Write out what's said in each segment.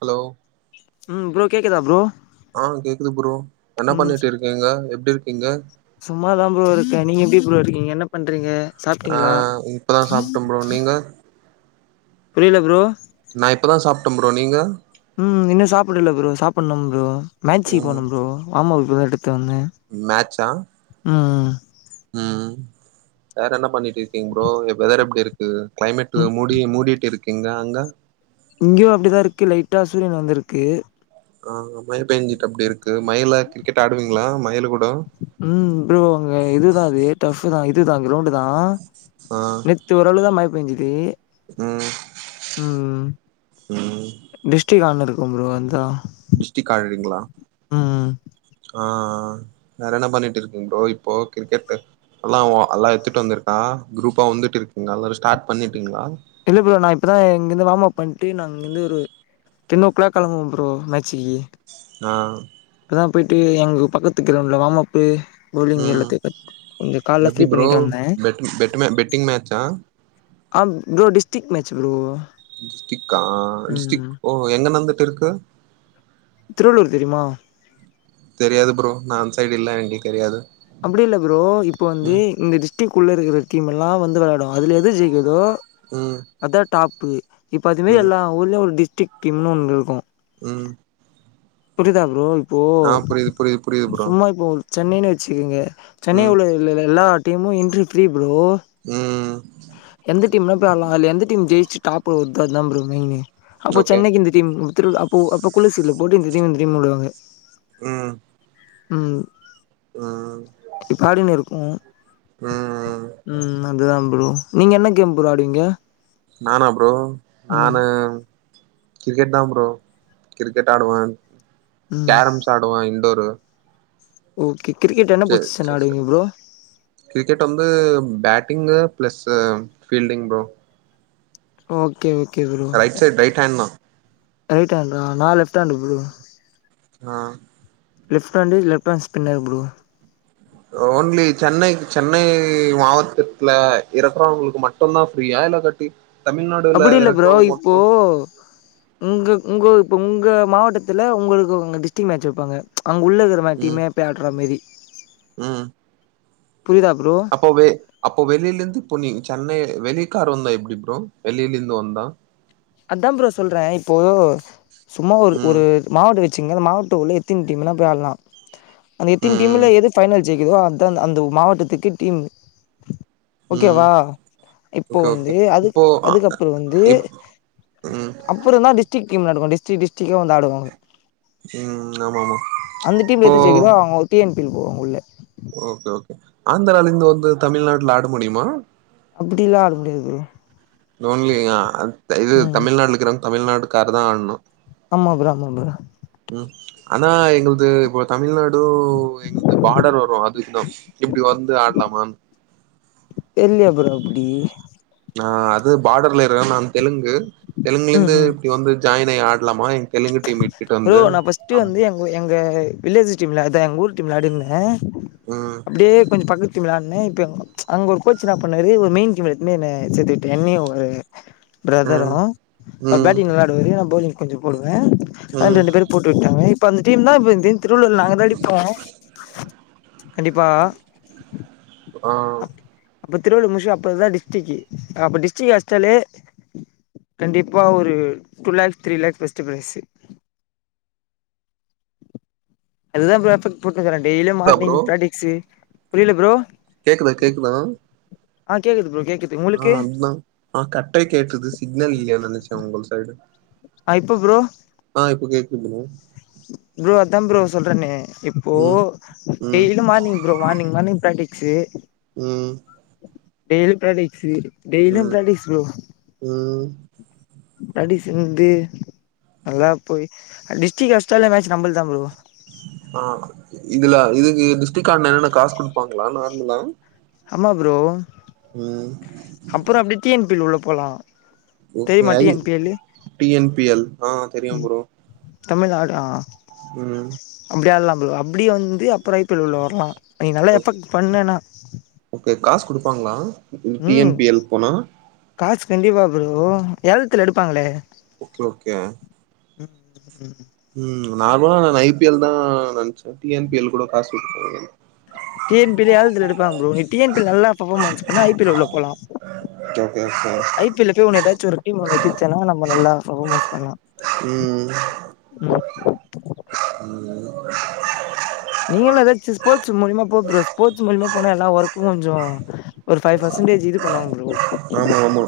hello ம் bro கேக்குதா bro ஆஹ கேக்குது ப்ரோ என்ன பண்ணிட்டு இருக்கீங்க எப்டி இருக்கீங்க சும்மா தா ஃப்ரோ இருக்கே நீங்க எப்டி ஃப்ரோ இருக்கீங்க என்ன என்ன பண்றீங்க ஆ சாப்டீங்களா இப்பதா சாப்ட்ட ப்ரோ நீங்க நா இப்பதா சாப்டே ஃப்ரோ நீங்க ம் இன்னு சாப்பிடல ஃப்ரோ சாப்புணு ஃப்ரோ மேச்சிக்கு போனு ப்ரோ மாமாக்கு எடுதுட் வந்தே மேச்சா ம் ம் வேற என்ன பண்ணி இருக்கீங்க ஃப்ரோ வெதர் எப்டி இருக்கு கிளைமேட் ம் மூடி மூடிட்டு இருக்கிங் அங்க இங்கியு அப்டிதா இருக்கு லைட்டா சூரியன் வந்திருக்கு ஆ மழ பேஞ்சிட் அப்டி இருக்கு மழில கிரிக்கெட் ஆடுவீங்களா மழில கூட ம் ஃப்ரோ அங்க இது தா அது டஃப்பு தா இது தா கிரௌண்ட் தா ஆ நெத்து ஓரளவுதா மழ பெஞ்சுது ம் ம் ம் ம் டிஸ்டிக் ‌ஆடுணு இருக்கு ஃப்ரோ அதா டிஸ்டிக் காடுறீங்களா ம் ஆஹ வேற என்ன பண்ணிட்டு இருக்கீங்க ஃப்ரோ இப்போ கிரிக்கெட்டு அல்லா அல்லா எடுத்ட் வந்திருக்கா குரூப்பா வந்துட்டு இருக்கிங் எல்லா ஸ்டார்ட் பண்ணிட்டிங்களா இல்ல ஃப்ரோ நா இப்பதா இங்கிருந் வார்ம் அப் பண்ட்டு நாங்கிந்து ஒரு டென் ஓ கிளாக் கெளம்புவோ ஃப்ரோ மேச்சிக்கு ஆ இப்பதா போய்ட்டு எங்க பக்கத்து கிரவுண்டுல வாம் அப்பு பவ்லிங் ம் எல்லாத்தையு கத் கொஞ்சோ கால்ல எப்டி ஃப்ரீ ப்ரோ பண்ணிட்டு வந்த பெட் பெட் பெட்டிங் மேட்சா ஆ ப்ரோ டிஸ்டிக் மேச் ப்ரோ டிஸ்டிக்கா டிஸ்டிக் ம் ஓ எங்க நந்துட்ருக்கு திருவள்ளூர் தெரிமா தெரியாது ப்ரோ நா அந்த சைடு இல்ல [unintelligible] தெரியாது அப்டி இல்ல ப்ரோ இப்ப வந்து ம் இந்த டிஸ்ட்ரிக்குள்ள இருக்கற டீம் எல்லா வந்து வெளாடு அதுல எது ஜெயிக்குதோ ம் அதா டாப் இப்ப அது மாரி ம் எல்லா ஊர்லயு ஒரு டிஸ்டிக் டீம்னு ஒன்னு இருக்கு ம் புரிதா ப்ரோ இப்போ ஆ புரியுது புரியுது புரியுது ப்ரோ சும்மா இப்போ சென்னைன்னு வச்சுக்கோங்க சென்னை ம் உள்ள எல்லா டீமு என்ரி ஃப்ரீ ப்ரோ ம் எந்த டீம்னா போய் ஆட்லா அத்ல எந்த ஜெயிச்சு டாப் வருதோ அதா ஃப்ரோ மெயினு ஓகே சென்னைக்கு இந்த டீம் திருவிழ அப்போ அப்போ குலுசீட்ல போட்டு தெரியாம தெரியாம விடுவாங்க ம் ம் ம் இப்ப ஆடினு இருக்கு ம் ம் அதுதா ஃப்ரோ நீங்க என்ன கேம் ஃப்ரோ ஆடுவீங்க நானா ஃப்ரோ ம் நானு கிரிக்கெட் தா ப்ரோ கிரிக்கெட் ஆடுவ ம் கேரம்ஸ் ஆடுவ இன்டோரு ஓகே கிரிக்கெட என்ன செஸ் புசிச்சன் செஸ் ஆடுவிங்க ஆடுவே ஃப்ரோ கிரிக்கெட் வந்து batting plus fielding bro okay okay bro right side right hand தா ரைட் ஹாண்ட்ரா நா லெஃப்ட் ஹாண்டு் ஃப்ரோ ஆ left hand left hand spinner bro only Chennai Chennai மாவட்டத்துல இருக்குறவங்களுக்கு மட் சொன்னா ஃப்ரீயா இல்லா காட்டி அப்டி இல்ல ஃப்ரோ இப்போ உங்க உங்கோ ப்ப உங்க மாவட்டத்துல உங்களுக்கு டிஸ்ட்ரிக் மேட்ச் வப்பாங்க அங்க உள்ள இருக்கற மே ம் டீமே பேட்ற மேரி ம் புரிதா ஃப்ரோ அப்பவ அப்ப வெளிலந்து பொ நீ சென்னை வெளி காரு வந்தா எப்டி ஃப்ரோ வெளியில இருந்து வந்தா அதா ஃப்ரோ சொல்ற இப்போ சும்மா ஒரு ம் ஒரு மாவட்டோ வச்சுங்க மாவட்ட உள்ள எத்தினி டீம் வேண போய்‌ ஆட்லா அந்த எத்தின் ம் டீம்ல எது ஃபைனல் ஜெயிக்குதோ அதா அந்த மாவட்டத்துக்கே டீம் ம் ம் ஓகேவா இப்போ ஓகே ஓகே வந்து அது இப்போ அ, அதுக்கப்பறோ வந்து இப் ம் அப்றோ தா டிஸ்டிக் டீம் வெளாடுவோ டிஸ்டிக்‌ டிஸ்டிகா ‌வந்து ஆடுவாங்க ம் ஆமா ஆமா அந்த டீம் இப்போ எதுஜெயிக்குதோ அவுங்க டி என் பில் போவாங்க உள்ள ஓகே ஓகே ஆந்தரால இருந்து வந்து தமிழ்நாட்ல ஆட முடியுமா அப்டிலா ஆட முடியாது ப்ரோ ஒன்லி அ இது ம் தமிழ்நாட்ல இருக்கிறவங்க தமிழ்நாட்டுக்காரு தா ஆட்ணு ஆமா ஃப்ரோ ஆமா ஃப்ரோ ம் ஆனா எங்கள்து இப்ப தமிழ்நாடு எங்கள்து பாடர் வரு [unintelligible] இப்டி வந்து ஆடலாமானு தெரிலயோ ஃப்ரோ அப்டி ஆ அது பார்டர்ல இருக்க நா தெலுங்கு தெலுங்குல ம் இருந்து ம் இப்ப வந்து ஜாயினாயி ஆடலாமா எங் தெலுங்கு டீம் இட்டுட்டு ப்ரோ வந்து [inaudible] நான் ஃபர்ஸ்ட்டு வந்து எங்க எங்க வில்லேஜ் டீம்ல அத எங்க ஊர் டீம்ல ஆடிருந்தே ம் அப்டியே கொஞ்ச பக்கத்து டீம்ல ஆடுன அங்க கோச்ச என்னா பண்ணாரு ஒரு மெயின் டீம்ல [unintelligible] என்ன சேத்துவிட்டு என்னயு ஒரு ப்ரதரு ம் அவ்ர் பேட்டிங் ம் நல்லா இதுவரையு நா பௌலிங் கொஞ்சோ போடுவே ஆ ம் ரெண்டு பேரு போட்டு விட்டாங்க இப்ப அந்த டீம் தா இப்ப [unintelligible] திருவள்ளூர் நாங்க தா அடிப்போ கண்டிப்பா ஆ அப்ப திருவள்ளு முச்சி அப்றோதா டிஸ்டிக்கு அப்ப டிஸ்டிக்ஹஸ்டலே கண்டிப்பா ஒரு two lakh three lakh first prize அதுதா ஃப்ரோ‌ [unintelligible] கூட்டுட்டுருக்கே டெய்லி ஆ மார்னிங் ப்ரோ ப்ராக்டிஸ்ஸு புரியில ஃப்ரோ கேக்குதா கேக்குதா ஆ கேக்குது ஃப்ரோ கேக்குது ஆ உங்களுக்கு அதுதா ஆ கட்டாய் கேக்குது சிக்னல் இல்லையானு நெனைச்சே உங்க சைடு ஆ இப்ப ஃப்ரோ ஆ இப்போ கேக்குது ப்ரோ அதா ப்ரோ சொல்றேன்னே இப்போ ம் ம் daily morning bro morning morning practice ம் டெய்ல் ப்ராக்ட்ஸ்ஸு டெய்லியு ம் ப்ராக்டீஸ் ப்ரோ ம் ப்ராடீஸ்ஸு வந்து நல்லா போய் அ டிஸ்டிக் ஹாஸ்டல்லே மேட்ச் நம்பள் தா ப்ரோ ஆ இதுல இதுக்கு டிஸ்டிக் ஆடுன என்னன்னா காசு குடுப்பாங்களா நார்மலா ஆமா ப்ரோ ம் அப்பறோ அப்டி டி என் பி உள்ள போலா ஒகே தெரியுமா டி என் பி எல்லு [unintelligible] டி என் பி எல் ஆ தெரியு ப்ரோ தமிழ்நாடு ஆ ம் அப்டி ஆடுல ப்ரோ அப்டியே வந்து அப்றோ ஐ பி எல் ல உள்ள வர்லா நீ நல்லா ஓகே எஃபெக்ட் பண்ணன்னா ஓகே காசு குடுப்பாங்களா டி ம் என் பி எல் போனா காசு கண்டிப்பா ப்ரோ எலத்துல எடுப்பாங்க ஓகே ஓகே ம் ம் ம் ம் நார்மலா நா ஐ பி எல் தா நனைச்சே டி என் பி எல் கூட காசு [inaudible] டி என் பி எல் ஏலத்து எடுப்பாங்க ப்ரோ நீ டி என் பி ல்ல நல்லா பர்ஃபார்மன்ஸ் பண்ண ஐ பி எல் ல உள்ள போலா [inaudible] ஐ பி எல் போய் ஒன்ன ஏதாச்ச ஒரு டீம் எதிச்சன்னா நம்ப நல்லா ஃபமான்ஸ் பண்ணலா ம் ம் ம் ம் நீங்களு ஏதாச்சு ஸ்போர்டஸ் மூலிமா போ ப்ரோ ஸ்போர்ட்ஸ் மூலிமா போனா எல்லா ஒர்க்கு முஞ்சிரு ஒரு ஃபைவ் பர்சன்டேஜ் இது பண்ணுவாங்க ப்ரோ ஆமா ஆமா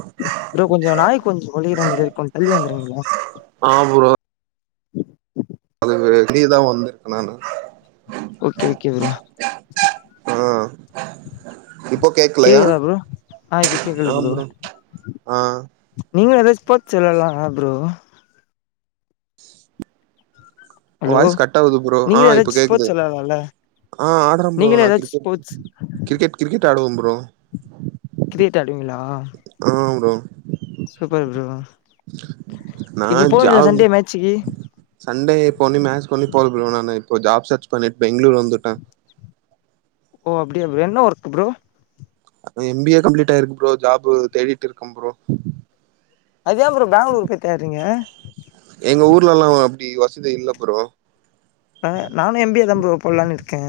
ப்ரோ கொஞ்ச நாய் கொஞ்ச கொற மாரியே இருக் கொஞ் தள்ளியே வந்துர்ரீங்களா ஆ ப்ரோ அது வெளியிதா வந்திருக்க நானு ஓக்கேகே ப்ரோ ஆ இப்போ கேக்கலையா கேக்குதா ப்ரோ ஆ இப்ப கேக்குது ப்ரோ ஆ நீங்களு அதே ஸ்போர்ட்ஸ் வெளாட்லால அ ப்ரோ ஹலோ வாய்ஸ் கட்டா ஆகுது ப்ரோ ஆ நீங்களு இப்ப ஏதாச்சு கேக்குது ஸ்போர்ட்ஸ் விளாட்லால்ல ஆ ஆடறே ப்ரோ நீங்களு நா ஏதாச்சு கிரிக்கெட் ஸ்போர்ட்ஸ் கிரிக்கெட் கிரிக்கெட் ஆடுவ ப்ரோ கிரிக்கெட் ஆடுவிங்ளா ஆ ஆ ப்ரோ சூப்பர் ப்ரோ நா இப்ப போவீங்லா ஜாப் சண்டே மேட்சிக்கி சண்டே போன்யு மேட்ஸ் பண்ணி போட்ற ப்ரோ நானு இப்போ ஜாப் சர்ச் பண்ணிட் பெங்ளூர் வந்துட்டே ஓ அப்டியா ப்ரோ என்ன work bro M B A complete ஆயிருக்கு ப்ரோ ஜாப்பு தேடிட் இருக்கம் ப்ரோ அத்யே ப்ரோ பேங்களூரு போய் தேட்றீங்க எங்க ஊர்லலா ஒ அப்டி வசதி இல்ல ப்ரோ ஆ நானு எம் பி ஏ தா ப்ரோ போட்லான் இருக்கே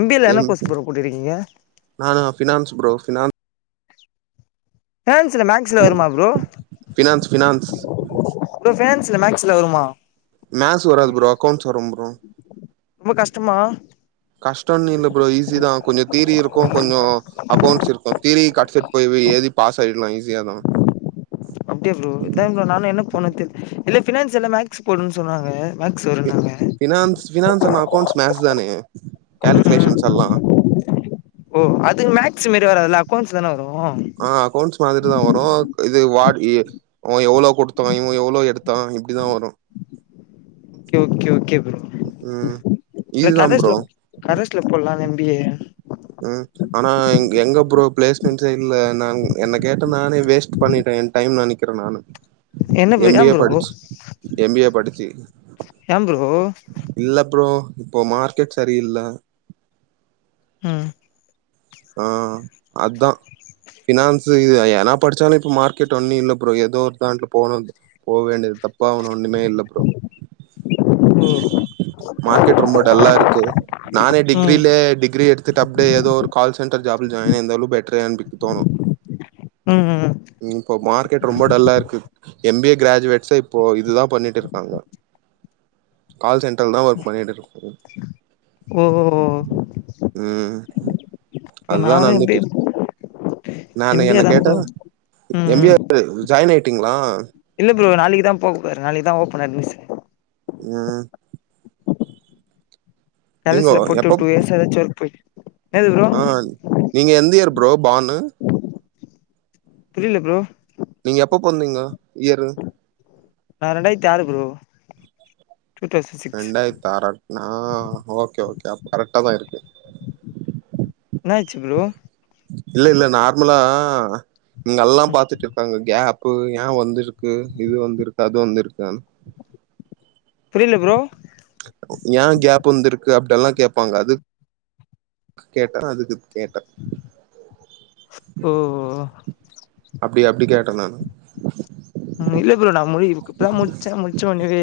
எம் பி ஏ ல என்ன கோர்ஸ் ப்ரோ போட்டுருக்கீங்க நானா ஃபினான்ஸ் ப்ரோ ஃபினான் ஃபினான்சில மேக்ஸ் வருமா ப்ரோ ஃபினான்ஸ் ஃபினான்ஸ் ஃபினான்ஸ்ல மேக்ஸ்ல வருமா மேக்ஸ் வராது ப்ரோ அக்கௌண்ட்ஸ் வரு புரோ ரொம்ப கஷ்டமா கஷ்டோன்னு இல்ல ப்ரோ ஈஸிதா கொஞ்ச தீரி இருக்கு கொஞ்சோ அக்கௌண்ட்ஸ் இருக்கு தீரி [unintelligible] போய் எழுதி பாஸ் ஆயிட்லா ஈஸியா தா அப்டியா ப்ரோ இல்ல ப்ரோ நானு என்ன பண்ணு தெர் இதிலே பினான்ஸ் எல்லா மேக்ஸ் போட்னுன் சொன்னாங்க மேக்ஸ் வருன்னாங்க finance finance and accounts maths தானே ம் கேல்குலேஷன்ஸ் ம் எல்லா ஓ அது மேக்ஸ் மேரி வராதுல அக்கௌண்ட்ஸ் தான வரு அ அக்கௌண்ட்ஸ் மாத்ரி தா வரு இது வார்ட் ஏ அவ எவ்ளோ கொடுத்தா இவ எவ்ளோ எடுத்தா இப்டிதா வரு ஓகே ஓகே ஓகே புரோ ம் இது இதுதா கரஸ்ல ப்ரோ கரஸ்ல போட்லால்ல எம் பி ஏ ம் ஆனா எங்க ப்ரோ ப்ளேஸ்மென்ட்சே இல்ல நா என்ன கேட்ட நானே வேஸ்ட் பண்ணிட்டே டைம் நெனக்கறே நானு என்ன ப்ரோ எம் பி ஏன் ஏ ப்ரோ படிச் எம் பி ஏ படிச்சு ஏ ப்ரோ இல்ல ப்ரோ இப்ப மார்க்கெட் செரியில்ல ம் ஆ அதா ஃபினான்ஸ்சு இது எ ஏனா படிச்சாலு இப்போ மார்கெட் ஒன்னு இல்ல ப்ரோ எதோ ஒரு [unintelligible] போ வேண்டியது தப்பா ஒன்னு ஒன்னுமே இல்ல ப்ரோ ஓ மார்க்கெட் ரொம்ப டல்லா இருக்கு நானே ம் டிகிரிலே டிகிரி எடுத் த்துட்டு அப்டே எதோ ஒரு கால் சென்டர் ஜாபுல் ஜாயின் இர்ந்தாலு பெட்ருன் நம்பிள்க்கு தோணு ம் ம் ம் ம் இப்போ மார்க்கெட் ரொம்ப டல்லா இருக்கு எம் பி ஏ கிராஜுவேட்ஸே இப்போ இதுதா பண்ணிட்டுருக்காங்க கால் சென்டர்ல் தா ஒர்க் பண்ணிட்டுருக்காங் ம் ம் ம் இப்ப நா அதுதா வந்து எம் பி நடந்துட்டு ஏ [inaudible] இருக்கு நானு எம் பி என்ன ஏ தான் கேட்டா ப்ரோ ம் எம் பி ம் ஏ [inaudible] ஜாய்ன் ஆய்ட்டீங்ளா இல்ல ப்ரோ நாளைக்கு தா போக போற நாளைக்கு தா ஓப்பன் அட்மிஷன் ம் நீங்க கரஸ்ல போட்டு உட்டு எப்ப டூ இயர்ஸ் எதாச்சு ஒர்க் போய் என்னது ப்ரோ ஆ நீங்க எந்த இயர் ப்ரோ பானு புரில ப்ரோ நீங்க எப்ப பொற்ந்தீங்க இயரு நா ரெண்டாய்ர்த்தி ஆறு ப்ரோ டூ தௌசண்ட் சிக்ஸ் ரெண்டாய்ர்த்து ஆறா நா ஓகே ஓகே அப்ப கரெக்ட்டா தா இருக்கு என்னாச்சி ப்ரோ இல்ல இல்ல நார்மலா இங்க அல்லா பாத்துட்டுருக்காங்க கேப் பு ஏ வந்திருக்கு இது வந்திருக்கு அது வந்திருக்குன் புரில ப்ரோ ஏ கேப் வந்திருக்கு அப்டெல்லா கேப்பாங்க அதுக்கு கேட்டே அதுக்கு கேட்டே ஓ ஓ அப்டியா அப்டி கேட்டே நானு ம் இல்ல ப்ரோ நா மூணே புக்கு இப்பதா முட்ச்சே முட்ச்ச உன்னவே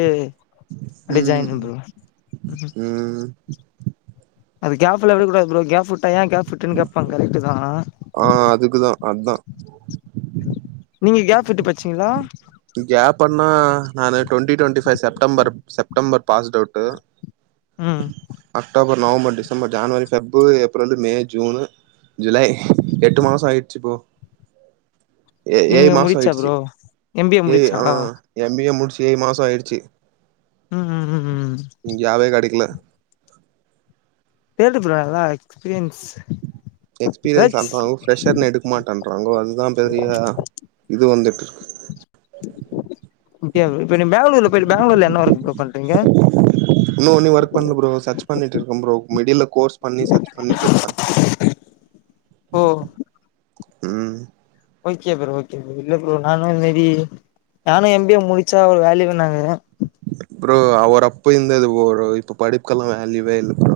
அப்டியே ஜாய்ன் ம் பண்றே ம் அது கேஃப்லா விட கூடாது ப்ரோ கேஃப் உட்ட ஏ கேஃப் உட்டன் கேப்பா கரக்ட்டு தா ஆ அதுக்குதா அதா நீங்க கேஃப் உட்டு பட்ச்சீங்ளா கேப்பன்னா நானு twenty twenty five September September passed out ம் October, November, December, January, February, April, May, June, July எட்டு மாசோ ஆயிட்ச்சு ப்ரோ ஏ ஏழு நீங்க மாசோ முடிச்சா ஆய்டுச்சி ப்ரோ எம் பி ஏ முடிச்சா ஆ எம் பி ஏ முடிச்சி ஏழு மாசோ ஆய்டுச்சி ம் ம் ம் இன் ஜாபே கெடைக்கில தேடு ப்ரோ நல்லா எக்ஸ்பீரியன்ஸ்ஸு எக்ஸ்பீரியன்ஸ் வேண்றாங்க ஃப்ரெஷ்ஷர்னா எடுக்க மாட்டன்றாங்கோ அதுதா பெரிய இது வந்துட்டுருக்கு [unintelligible] ப்ரோ இப்ப நீங் பேங்களூர்ல போய்ட்டு பேங்ளூர்ல என்ன ஒர்க்கு ப்ரோ பண்றீங்க இன்னு ஒன்னு ஒர்க் பண்ல ப்ரோ சர்ச் பண்ணிட்டுருக்கே ப்ரோ மிடில்ல கோர்ஸ் பண்ணி சர்ச் பண்ணிட்டுருக்கே ஓ ம் ஓகே ப்ரோ ஓகே ப்ரோ இல்ல ப்ரோ நானு இந் மேரி நானு எம் பி ஏ முடிச்சா ஒரு வேல்யூன்னாங்க ப்ரோ அவர் அப்ப இர்ந்தது பொரோ இப்ப படிப்புக்கல்லா வேல்யூவே இல்ல ப்ரோ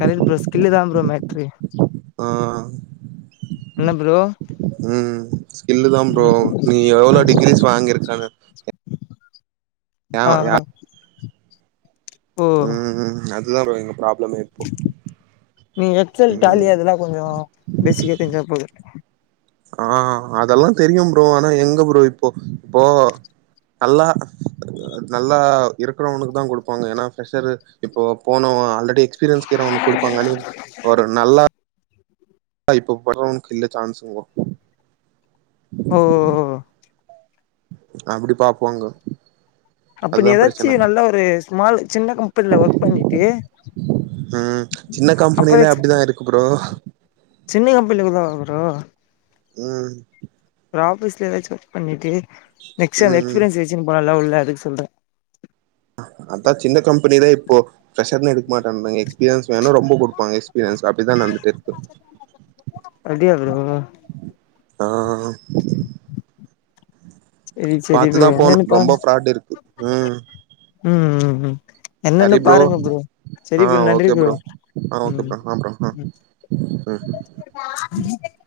கரக்ட் ப்ரோ ஸ்கில்லு தா ப்ரோ மேட்ரு ஆ என்ன ப்ரோ ம் ஸ்கில்லு தா ப்ரோ ம் நீ எவளோ ம் டிகிரிஸ் வாங்கிருக்கனு யா ஆ யா ஓ ம் அதுதா ப்ரோ எங்க ப்ராப்ளமே இப்போ நீ எக்சல் ம் டாலி அதல்லா கொஞ்ச பேசிக்கா தெரிஞ்சா போது ஆ அதல்லாம் தெரியும் ஃப்ரோ ஆனா எங்க ஃப்ரோ இப்போ இப்போ நல்லா நல்லா இருக்கறவனுக்கு தா குடுப்பாங்க ஏன்னா பிரெஷரு இப்ப போனவ ஆல்ரெடி எக்ஸ்பீரியன்ஸ் காரவன் கொடுப்பாங்கன்னு ஒரு நல்லா அ இப்ப போரவனுக்கு இல்ல சான்ஸ்ங்கோ ஓ அப்டி பாப்பாங்க அப்ப நீ அதுதா பிரச்சன ஏதாச்சும் நல்லா ஒரு ஸ்மால் சின்ன கம் அப்பல ஒர்க் பண்ணிட்டு அப்ப எக்சு ஃப்ரோ சின்ன கம்பனில தா ஃப்ரோ ம் ஒரு ஆஃபீஸ்லயாச்சு ஒர்க் பண்ணிட்டு நெக்ஸ்ட் அந்த ம் எக்ஸ்பீரியன்ஸ் வச்சுன்னு போலாலா உள்ள அதுக்கு சொல்ற அதா சின்ன கம்பனிதா இப்போ பிரரெஷருனு எடுக்கமாட்டானுங்க எஸ்பீரியன்ஸ் வேணும் ரொம்ப குடுப்பங்க எக்ஸ்பீரியன்ஸ் அப்டிதான் வந்துட்டு இருக்கு அப்டியா ஃப்ரோ ஆ செரி செரி ஃப்ரோ பாத்துதா போணு ரொம்ப என்னன்னுப்பாரு ஃப்ராட் இருக்கு ம் ம் ம் ம் என்னன்னு பாருங்க ப்ரோ செரி ஆ ப்ரோ நன்றி ஓகே ப்ரோ ஃப்ரோ ஆ ஓகே ம் ஃப்ரோ ஆ ம் [unintelligible]